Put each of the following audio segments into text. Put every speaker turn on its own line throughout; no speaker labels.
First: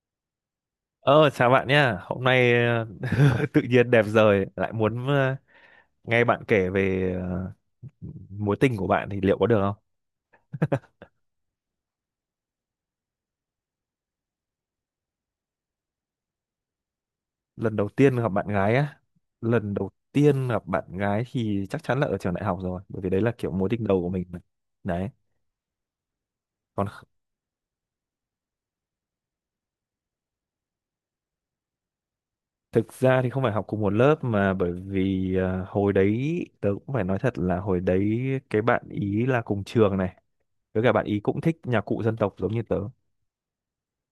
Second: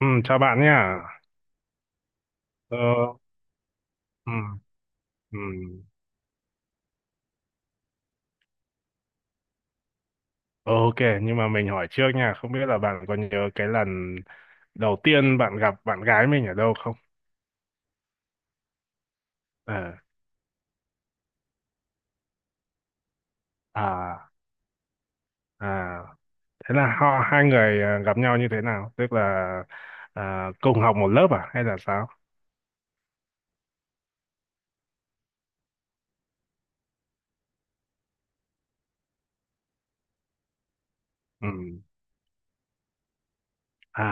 Ừ, chào bạn nha.
Ờ, Chào bạn nhá. Hôm nay
Ờ,
tự nhiên đẹp
ừ,
giời lại muốn
ừ.
nghe bạn kể về mối tình của bạn thì liệu có được không?
Ờ, OK, nhưng mà mình hỏi trước nha, không biết là bạn có nhớ cái lần đầu tiên bạn gặp bạn gái mình ở đâu không?
Lần đầu tiên gặp bạn gái á, lần đầu
Ờ,
tiên gặp bạn gái thì chắc chắn là ở trường đại học rồi, bởi vì đấy là kiểu mối tình đầu của mình.
à,
mà. Đấy.
à, thế
Còn
là
kh-
họ hai người à, gặp nhau như thế nào? Tức là à, cùng học một lớp à hay là sao?
Thực ra thì không phải học cùng một lớp mà bởi vì hồi đấy tớ cũng phải nói thật là hồi đấy cái bạn ý là cùng trường này, với cả bạn ý cũng
Ừ.
thích nhạc cụ dân tộc giống như tớ,
À,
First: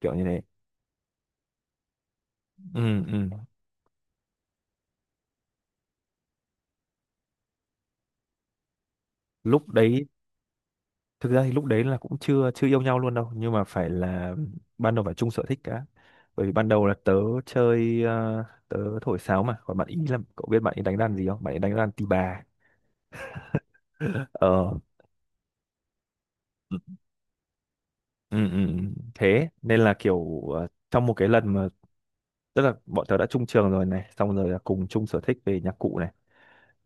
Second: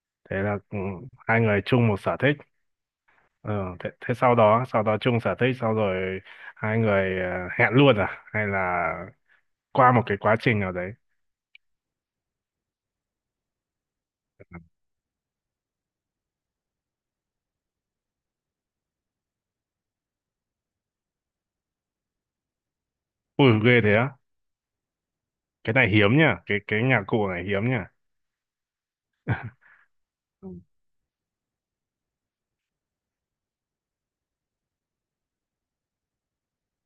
kiểu như
thế
thế.
là hai người chung một sở thích.
Ừ, ừ,
Ờ, thế sau đó chung sở thích, sau rồi hai người hẹn luôn à? Hay là
lúc
qua một
đấy
cái quá trình nào đấy?
thực ra thì lúc đấy là cũng chưa chưa yêu nhau luôn đâu, nhưng mà phải là ban đầu phải chung sở thích cả, bởi vì ban đầu là tớ chơi tớ thổi sáo, mà còn bạn ý, là cậu biết bạn ý đánh đàn gì không, bạn ý đánh đàn tỳ bà.
Ui ghê thế á.
Ờ,
Cái này hiếm nha, cái
ừ,
cái nhạc cụ này hiếm nha.
ừ, ừ. Thế nên là kiểu
Ừ.
trong một cái lần mà tức là bọn tớ đã chung trường rồi này, xong rồi là cùng chung sở thích về nhạc cụ này,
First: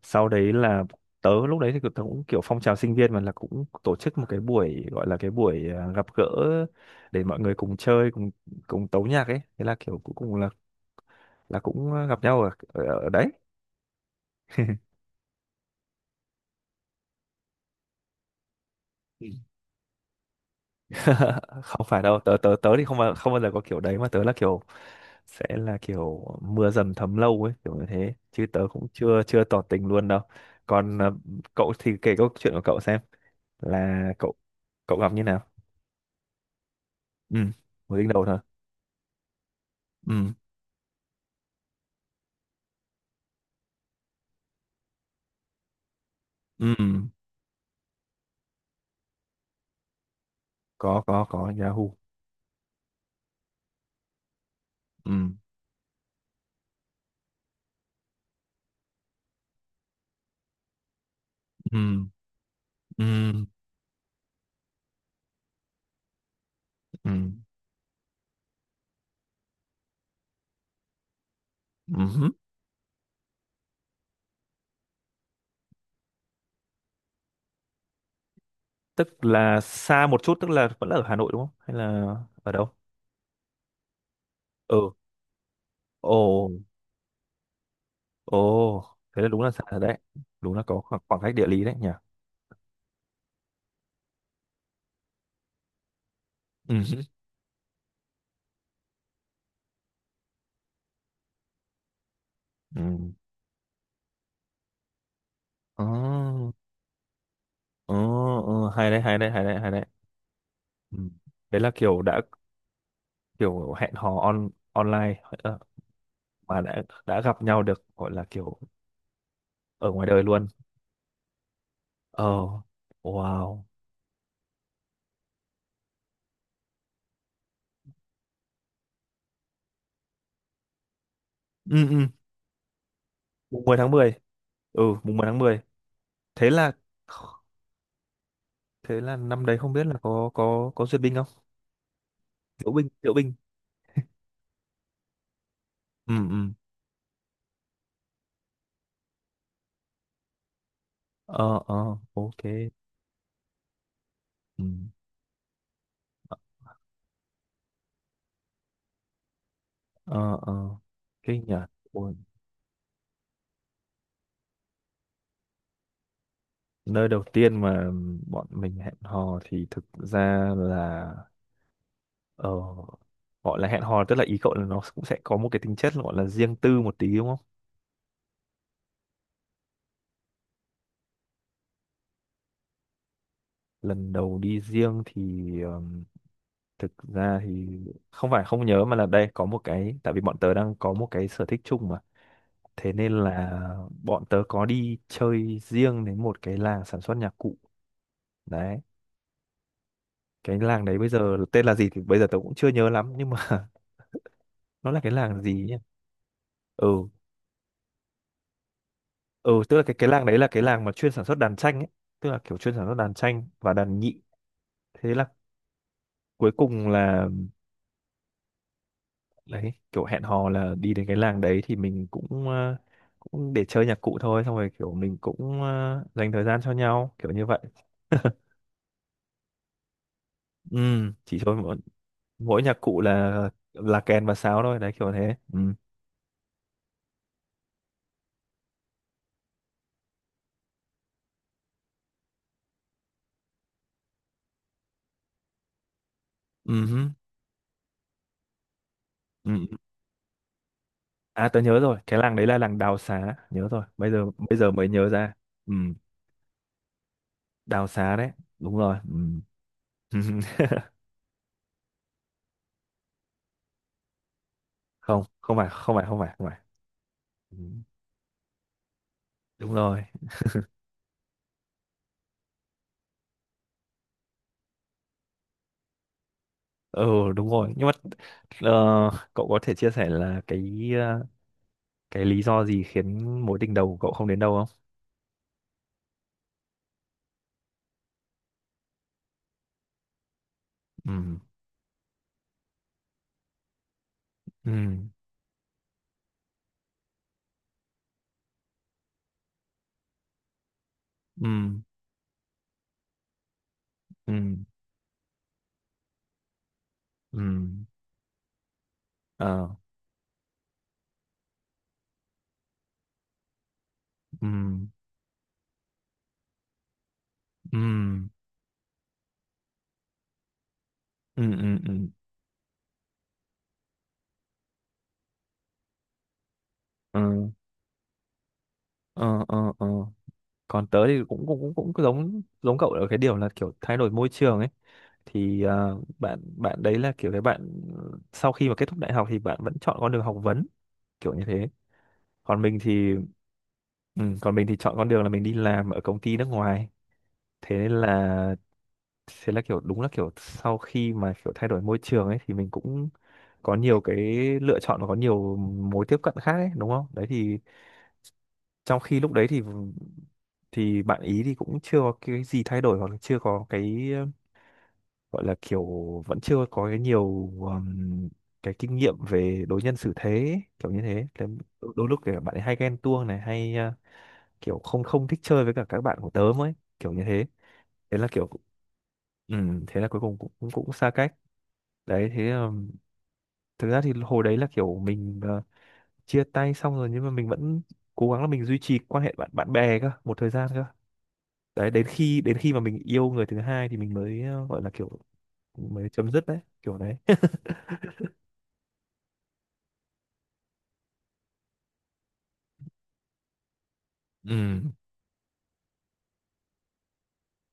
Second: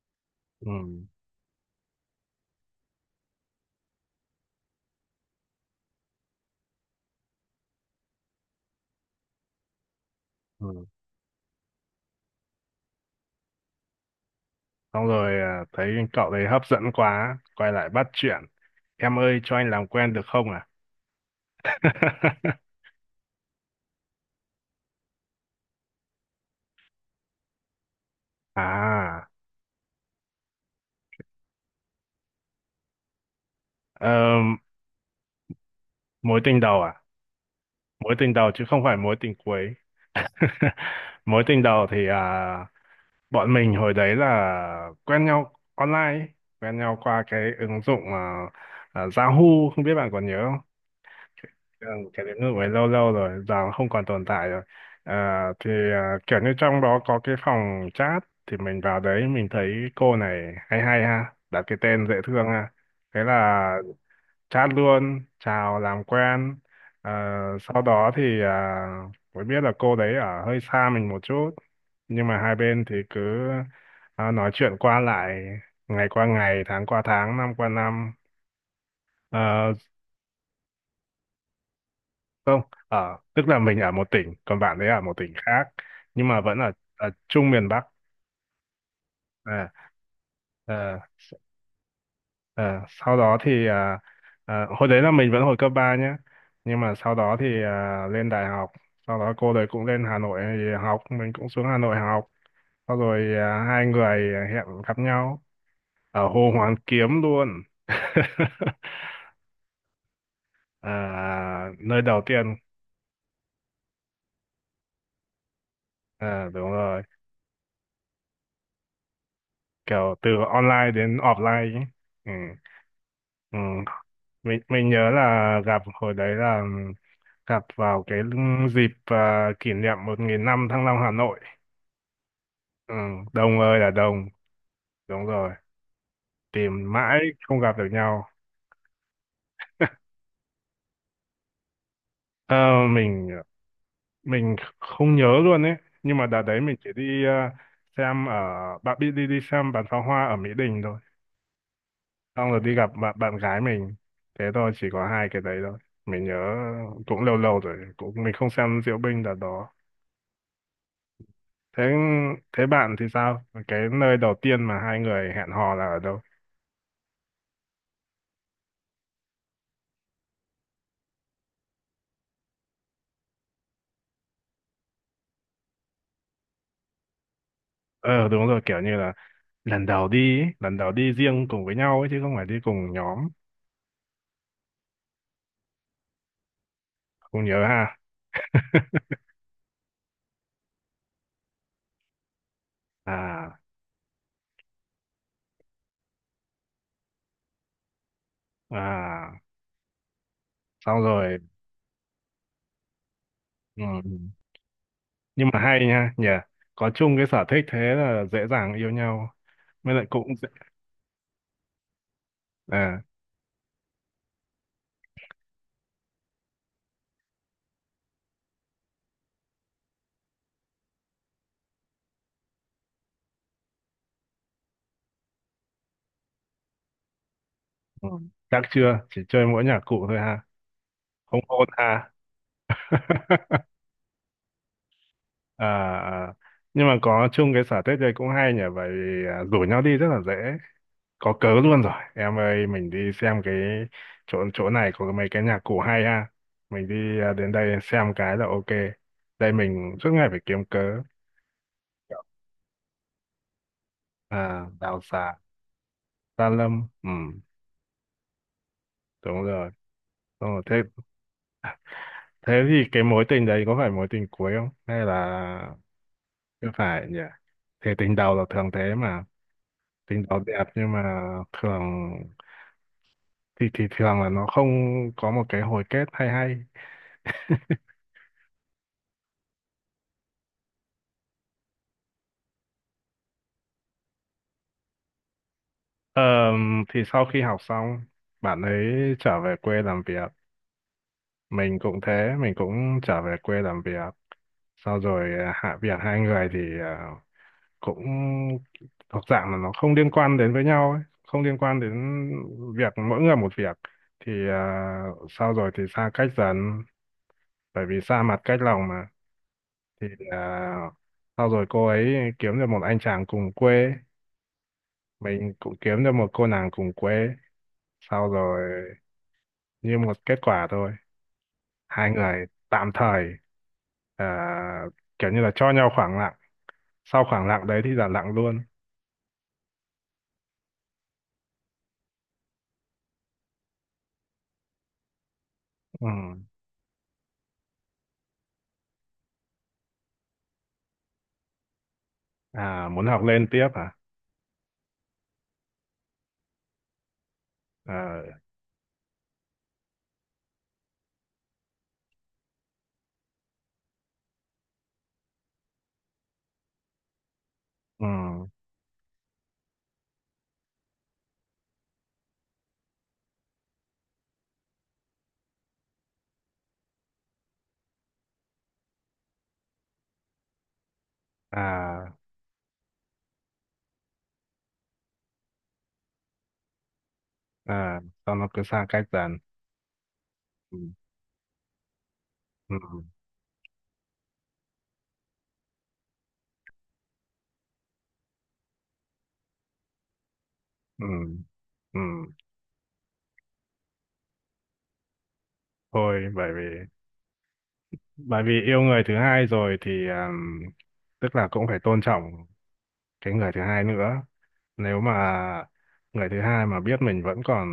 sau đấy
Ừ.
là tớ lúc đấy thì tớ cũng kiểu phong trào sinh viên mà, là cũng tổ chức một cái buổi, gọi là cái buổi gặp gỡ để mọi người cùng chơi cùng cùng tấu nhạc ấy, thế là kiểu cuối cùng
Ừ.
là cũng gặp nhau ở ở đấy.
Xong rồi à, thấy cậu đấy hấp dẫn quá, quay lại bắt chuyện. Em
Ừ.
ơi cho anh làm quen được không à?
Không phải đâu, tớ tớ tớ thì không bao giờ có kiểu đấy, mà tớ là kiểu sẽ là kiểu mưa dầm thấm lâu ấy, kiểu như thế, chứ tớ cũng chưa
À,
chưa tỏ tình luôn đâu. Còn cậu thì kể câu chuyện của cậu xem, là cậu
ờm,
cậu gặp như nào.
mối tình đầu à?
Ừ, mới đính
Mối
đầu
tình
thôi.
đầu chứ không phải mối tình cuối.
Ừ,
Mối tình đầu thì à, bọn mình hồi đấy là quen nhau online, ấy.
ừ,
Quen nhau qua cái ứng dụng à, Yahoo, không biết bạn còn nhớ.
có
Ừ,
Yahoo.
cái đến nước ấy lâu lâu rồi giờ nó không còn tồn tại rồi.
Ừ,
À, thì à, kiểu như trong đó có cái phòng chat thì mình vào đấy mình thấy cô này hay hay ha, đặt cái
ừ,
tên dễ thương ha, thế
ừ,
là chat luôn chào làm quen.
ừ,
Ờ, sau đó thì à, mới biết là cô đấy ở hơi xa mình một chút, nhưng
ừ,
mà hai bên thì cứ à, nói chuyện qua lại, ngày qua ngày, tháng qua tháng, năm qua năm.
tức là
Ờ,
xa một chút tức là vẫn là ở Hà Nội đúng không, hay là ở đâu?
Ờ, tức là mình ở một tỉnh, còn bạn ấy
Ừ,
ở một tỉnh khác,
ồ,
nhưng mà vẫn ở, chung miền Bắc.
ồ, thế là đúng là xa
À,
rồi đấy, đúng là có
ờ,
khoảng, khoảng
s-
cách địa lý đấy nhỉ.
ờ, sau đó thì à, à, hồi đấy là mình vẫn hồi cấp 3 nhé, nhưng mà
Ừ,
sau đó thì à, lên đại học, sau đó cô đấy cũng lên Hà Nội thì học, mình cũng xuống Hà Nội học,
ừ,
sau rồi à, hai người hẹn gặp nhau ở Hồ
ờ,
Hoàn Kiếm luôn.
ờ, ờ, hay đấy, hay đấy, hay đấy, hay đấy. Ừ. Đấy
À,
là kiểu
nơi
đã
đầu tiên
kiểu hẹn hò on online
à,
mà
đúng
đã
rồi,
đã gặp nhau, được gọi là kiểu ở ngoài
kiểu
đời
từ
luôn.
online đến offline ấy. Ừ.
Ờ,
Ừ.
wow.
Mình nhớ là gặp hồi đấy là gặp vào cái dịp à, kỷ niệm 1.000 năm Thăng Long Hà Nội.
Ừ, ừ,
Ừ, đông
mùng 10
ơi
tháng
là
10.
đông,
Ừ mùng 10
đúng
tháng
rồi,
mười. Thế là
tìm mãi không gặp được nhau.
thế là năm đấy không biết là có duyệt binh không,
Ờ,
diễu binh, diễu
mình
binh.
mình không nhớ luôn ấy,
Ừ,
nhưng mà đợt
ừ,
đấy mình chỉ đi à, xem ở, bạn biết đi đi xem bắn pháo hoa ở Mỹ Đình thôi,
ờ, ờ, ok.
xong rồi đi gặp bạn bạn gái mình, thế
Ừ,
thôi, chỉ có hai cái đấy thôi. Mình nhớ cũng lâu lâu rồi, cũng mình không xem diễu binh đợt đó.
ờ, ờ, kinh nhỉ.
thế
Ôi,
thế bạn thì sao, cái nơi đầu tiên mà hai người hẹn hò là ở đâu?
nơi đầu tiên mà bọn mình hẹn hò thì thực ra là ờ gọi là hẹn hò, tức là ý cậu là nó cũng sẽ có một cái tính chất gọi là riêng tư một tí đúng không,
Ờ đúng rồi, kiểu như là lần đầu đi ấy, lần đầu đi riêng cùng với nhau ấy, chứ không phải đi cùng nhóm,
lần đầu đi riêng thì thực ra
không nhớ
thì
ha.
không phải không nhớ, mà là đây có một cái, tại vì bọn tớ đang có một cái sở thích chung mà. Thế nên
à
là bọn tớ có đi chơi riêng đến một cái làng sản xuất nhạc cụ. Đấy,
à
cái làng đấy
xong
bây giờ
rồi,
tên là gì thì bây giờ tớ cũng chưa nhớ lắm, nhưng mà
ừ.
nó là cái làng
Nhưng
gì
mà
nhỉ?
hay nha nhỉ, có
Ừ,
chung cái sở thích thế là dễ dàng yêu nhau,
ừ, tức là
mới lại
cái làng
cũng
đấy là
dễ
cái làng mà chuyên sản xuất đàn tranh ấy, tức là kiểu chuyên sản xuất
à,
đàn tranh và đàn nhị. Thế là cuối cùng là đấy, kiểu hẹn hò là đi đến cái làng đấy, thì mình cũng cũng để chơi nhạc cụ thôi, xong rồi kiểu mình cũng dành thời gian cho nhau kiểu như vậy.
ừ. Chắc chưa chỉ chơi mỗi nhạc cụ thôi ha,
Ừ, chỉ
không hôn
thôi
ha.
mỗi nhạc cụ là kèn và sáo thôi đấy kiểu thế ừ.
à à Nhưng mà có chung cái sở thích đây cũng hay nhỉ, vậy vì, à, rủ nhau đi rất là dễ, có cớ luôn rồi, em ơi mình đi xem cái chỗ chỗ này có mấy cái nhạc cụ hay ha,
Ừ,
mình
hứ,
đi à, đến đây xem cái là OK. Đây
ừ.
mình suốt ngày phải kiếm cớ.
À tớ nhớ rồi, cái làng đấy là làng Đào Xá, nhớ rồi. Bây
À
giờ mới
Đào
nhớ ra.
Xà,
Ừ,
Sa Lâm, ừ
Đào Xá đấy, đúng rồi.
đúng rồi.
Ừ.
Đúng thế thế thì cái mối tình đấy có phải mối tình cuối không hay
Không, không phải,
là
không phải, không phải, không phải.
chưa phải nhỉ.
Ừ.
Thế tình đầu là thường thế mà,
Đúng rồi.
tính đó đẹp nhưng mà thường thì thường là nó không có một cái hồi kết hay hay.
Ừ, đúng rồi. Nhưng mà ờ, cậu có thể chia sẻ là cái cái lý do gì khiến mối tình đầu của cậu không đến đâu không?
Ờ, thì sau khi học xong bạn ấy trở về quê làm việc,
Ừ.
mình cũng thế, mình cũng trở về quê làm việc.
Ừ.
Sau rồi à, hạ việc hai người thì à, cũng thuộc dạng là nó không liên quan đến với nhau ấy, không
Ừ.
liên quan đến việc, mỗi người một việc thì
Ừ.
à, sau rồi thì xa cách dần,
Ừ.
bởi vì xa mặt cách lòng mà,
Ờ.
thì là sau rồi cô ấy kiếm được một anh chàng cùng quê,
Ừ.
mình cũng kiếm được một cô nàng cùng quê,
Ừ.
sau rồi như một kết quả thôi,
Ừ. Ừ. Ừ.
hai người tạm thời ờ, kiểu như là cho nhau khoảng lặng, sau khoảng
Ừ,
lặng đấy thì là lặng luôn.
ờ, ờ, ờ, còn tớ thì cũng cũng cũng cũng giống giống cậu ở cái điều là kiểu thay đổi môi trường ấy, thì
Ừ.
bạn bạn đấy là kiểu cái bạn sau khi mà kết thúc đại học thì bạn vẫn chọn con đường học vấn kiểu như thế, còn mình
À muốn
thì,
học lên tiếp à.
ừ, còn mình thì chọn con đường là mình đi làm ở công ty nước ngoài. Thế nên
Ờ,
là thế là kiểu đúng là kiểu sau khi mà kiểu thay đổi môi trường ấy thì mình cũng có nhiều cái lựa chọn và có nhiều mối tiếp cận khác ấy, đúng không, đấy thì
ừ.
trong khi lúc đấy thì bạn ý thì cũng chưa có cái gì thay đổi, hoặc là chưa có cái gọi là kiểu vẫn chưa có cái nhiều cái kinh nghiệm về đối nhân xử thế ấy, kiểu như thế. Thế đôi, đôi
à
lúc thì bạn ấy hay ghen tuông này, hay kiểu không không thích chơi với cả các bạn của tớ ấy kiểu như thế,
à
thế là
sau nó
kiểu
cứ xa cách dần.
thế là cuối cùng cũng cũng,
Ừ.
cũng xa cách. Đấy, thế
Ừ.
thực ra thì hồi đấy là kiểu mình chia tay xong rồi, nhưng mà mình vẫn cố gắng là mình duy trì quan hệ bạn bạn bè cơ một thời gian cơ.
Ừ.
Đấy,
Ừ.
đến khi mà mình yêu người thứ hai thì mình mới gọi là kiểu mới
Thôi
chấm dứt
bởi
đấy
vì
kiểu đấy.
bởi vì yêu người thứ hai rồi thì tức là cũng phải tôn trọng cái người thứ hai nữa.
Ừ,
Nếu mà người thứ hai mà biết mình vẫn còn,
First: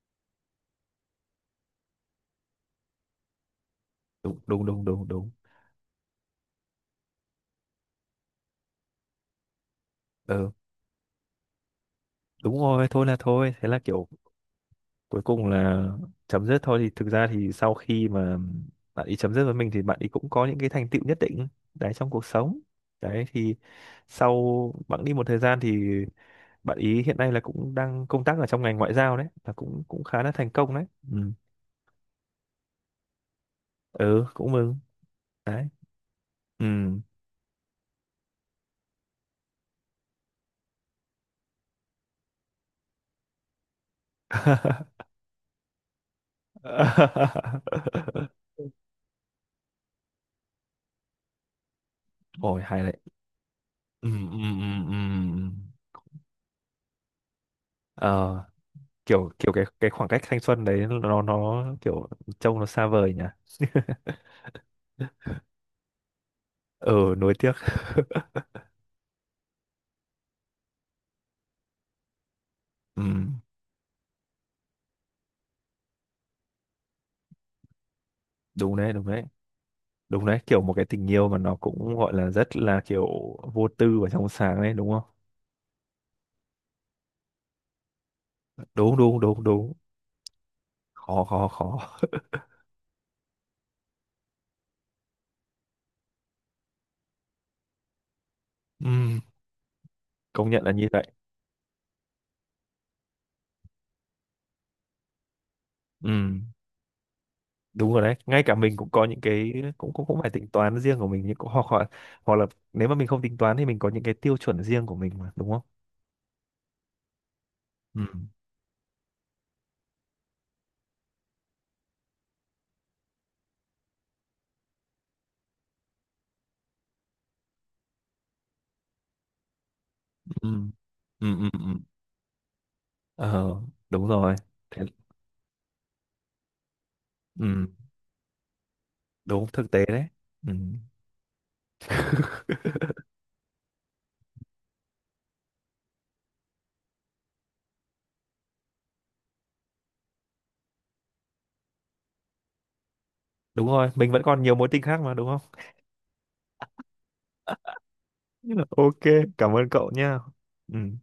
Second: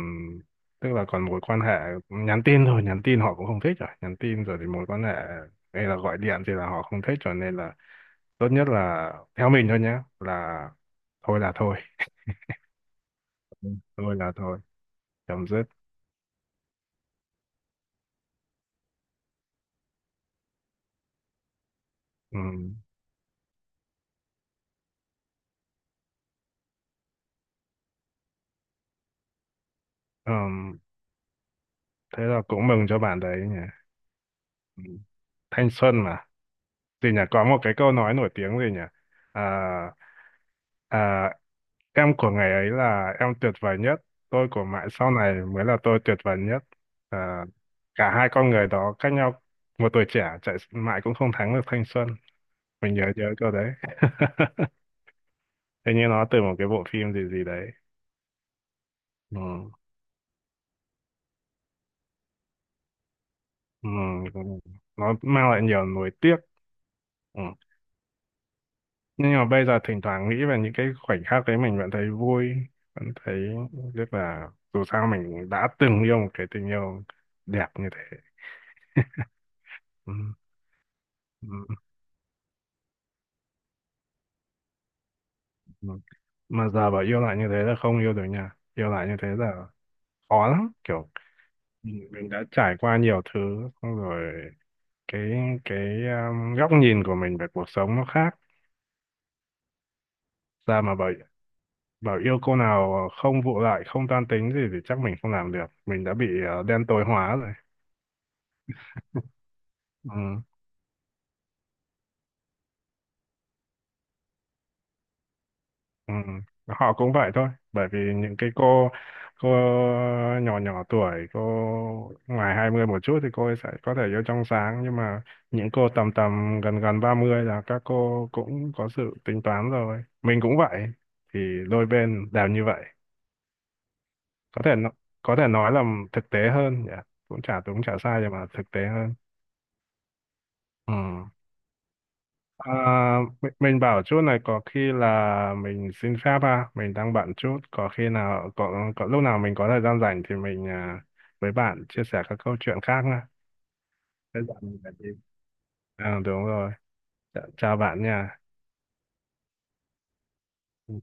tức là còn mối quan hệ nhắn tin thôi, nhắn tin họ cũng không thích rồi, nhắn
đúng,
tin rồi
đúng,
thì
đúng,
mối quan
đúng,
hệ
đúng.
hay là gọi điện thì là họ không thích, cho nên là tốt nhất là theo mình thôi nhé,
Ờ,
là thôi là thôi.
đúng rồi, thôi là thôi, thế
Ừ.
là kiểu
Thôi là thôi,
cuối cùng
chấm dứt,
là chấm dứt thôi. Thì thực ra thì sau khi mà bạn ấy chấm dứt với mình thì bạn ấy cũng có những cái thành tựu nhất định đấy trong cuộc
ừ.
sống. Đấy thì sau bạn đi một thời gian thì bạn ý hiện nay là cũng đang công tác ở trong ngành ngoại giao đấy, là cũng cũng khá là thành công
Ừm,
đấy. Ừ,
thế là cũng mừng cho bạn đấy nhỉ.
ừ cũng mừng
Ừ.
đấy.
Thanh xuân mà.
Ừ.
Thì nhỉ, có một cái câu nói nổi tiếng gì nhỉ? À, à, em của ngày ấy là em tuyệt vời nhất, tôi của mãi sau này mới là tôi tuyệt vời nhất. À, cả hai con người đó cách nhau một tuổi trẻ, chạy mãi cũng không thắng được thanh xuân.
Ôi hay đấy.
Mình nhớ nhớ câu đấy.
Ừ, ừ, ừ, ừ.
Hình như nó từ một cái bộ phim gì gì đấy.
Ờ, kiểu
Ừ.
kiểu cái khoảng cách thanh xuân đấy nó kiểu trông nó xa vời nhỉ.
Ừ. Ừ. Nó mang lại nhiều nuối tiếc.
Ừ, nuối
Ừ.
tiếc.
Nhưng mà bây giờ thỉnh thoảng nghĩ về những cái khoảnh khắc đấy mình vẫn thấy vui,
Ừ,
vẫn thấy, rất là dù sao mình đã từng yêu một cái tình yêu đẹp như thế,
đúng đấy, đúng đấy.
ừ.
Đúng đấy, kiểu một cái tình yêu mà
Ừ.
nó cũng gọi là rất là kiểu vô tư và trong sáng đấy, đúng không?
Ừ. Mà giờ bảo yêu lại như thế là không yêu được nha, yêu
Đúng,
lại như
đúng,
thế
đúng,
là
đúng.
khó lắm, kiểu
Khó, khó, khó.
mình đã trải qua nhiều thứ, xong rồi cái góc nhìn của mình về cuộc sống nó khác,
Ừ, công nhận là
ra
như
mà
vậy.
bảo bảo yêu cô nào không vụ lại, không toan tính gì thì chắc mình không làm được, mình đã bị
Ừ,
đen tối hóa rồi,
đúng rồi đấy, ngay cả mình cũng có những cái cũng cũng cũng phải
ừ.
tính toán riêng của mình, nhưng cũng hoặc hoặc hoặc là, nếu mà mình không tính toán thì mình có những cái tiêu chuẩn riêng của mình mà đúng không.
Ừ, họ cũng vậy thôi, bởi vì
Ừ,
những cái cô nhỏ nhỏ tuổi, cô ngoài 20 một chút thì cô ấy sẽ có thể yêu trong sáng, nhưng mà những cô tầm tầm gần gần 30 là các cô cũng có sự tính toán rồi, mình
ừ,
cũng vậy,
ừ,
thì
ừ, ừ,
đôi bên đều như vậy.
ờ, đúng rồi.
có thể
Thế,
nó- có thể nói là thực tế hơn nhỉ, cũng chả
ừ,
đúng chả sai nhưng mà thực tế hơn,
đúng thực tế đấy. Ừ,
ừ. À, mình bảo chút này có khi là mình xin phép ha, mình đang bận chút, có khi nào có lúc nào mình có thời gian rảnh thì mình à, với bạn chia sẻ các câu chuyện khác nha.
đúng rồi, mình vẫn
Thế
còn nhiều
dạo
mối
này
tình
là
khác
gì?
mà đúng không.
À, đúng rồi. Chào chào bạn nha.
Ok, cảm ơn cậu nha. Ừ.
Ừ.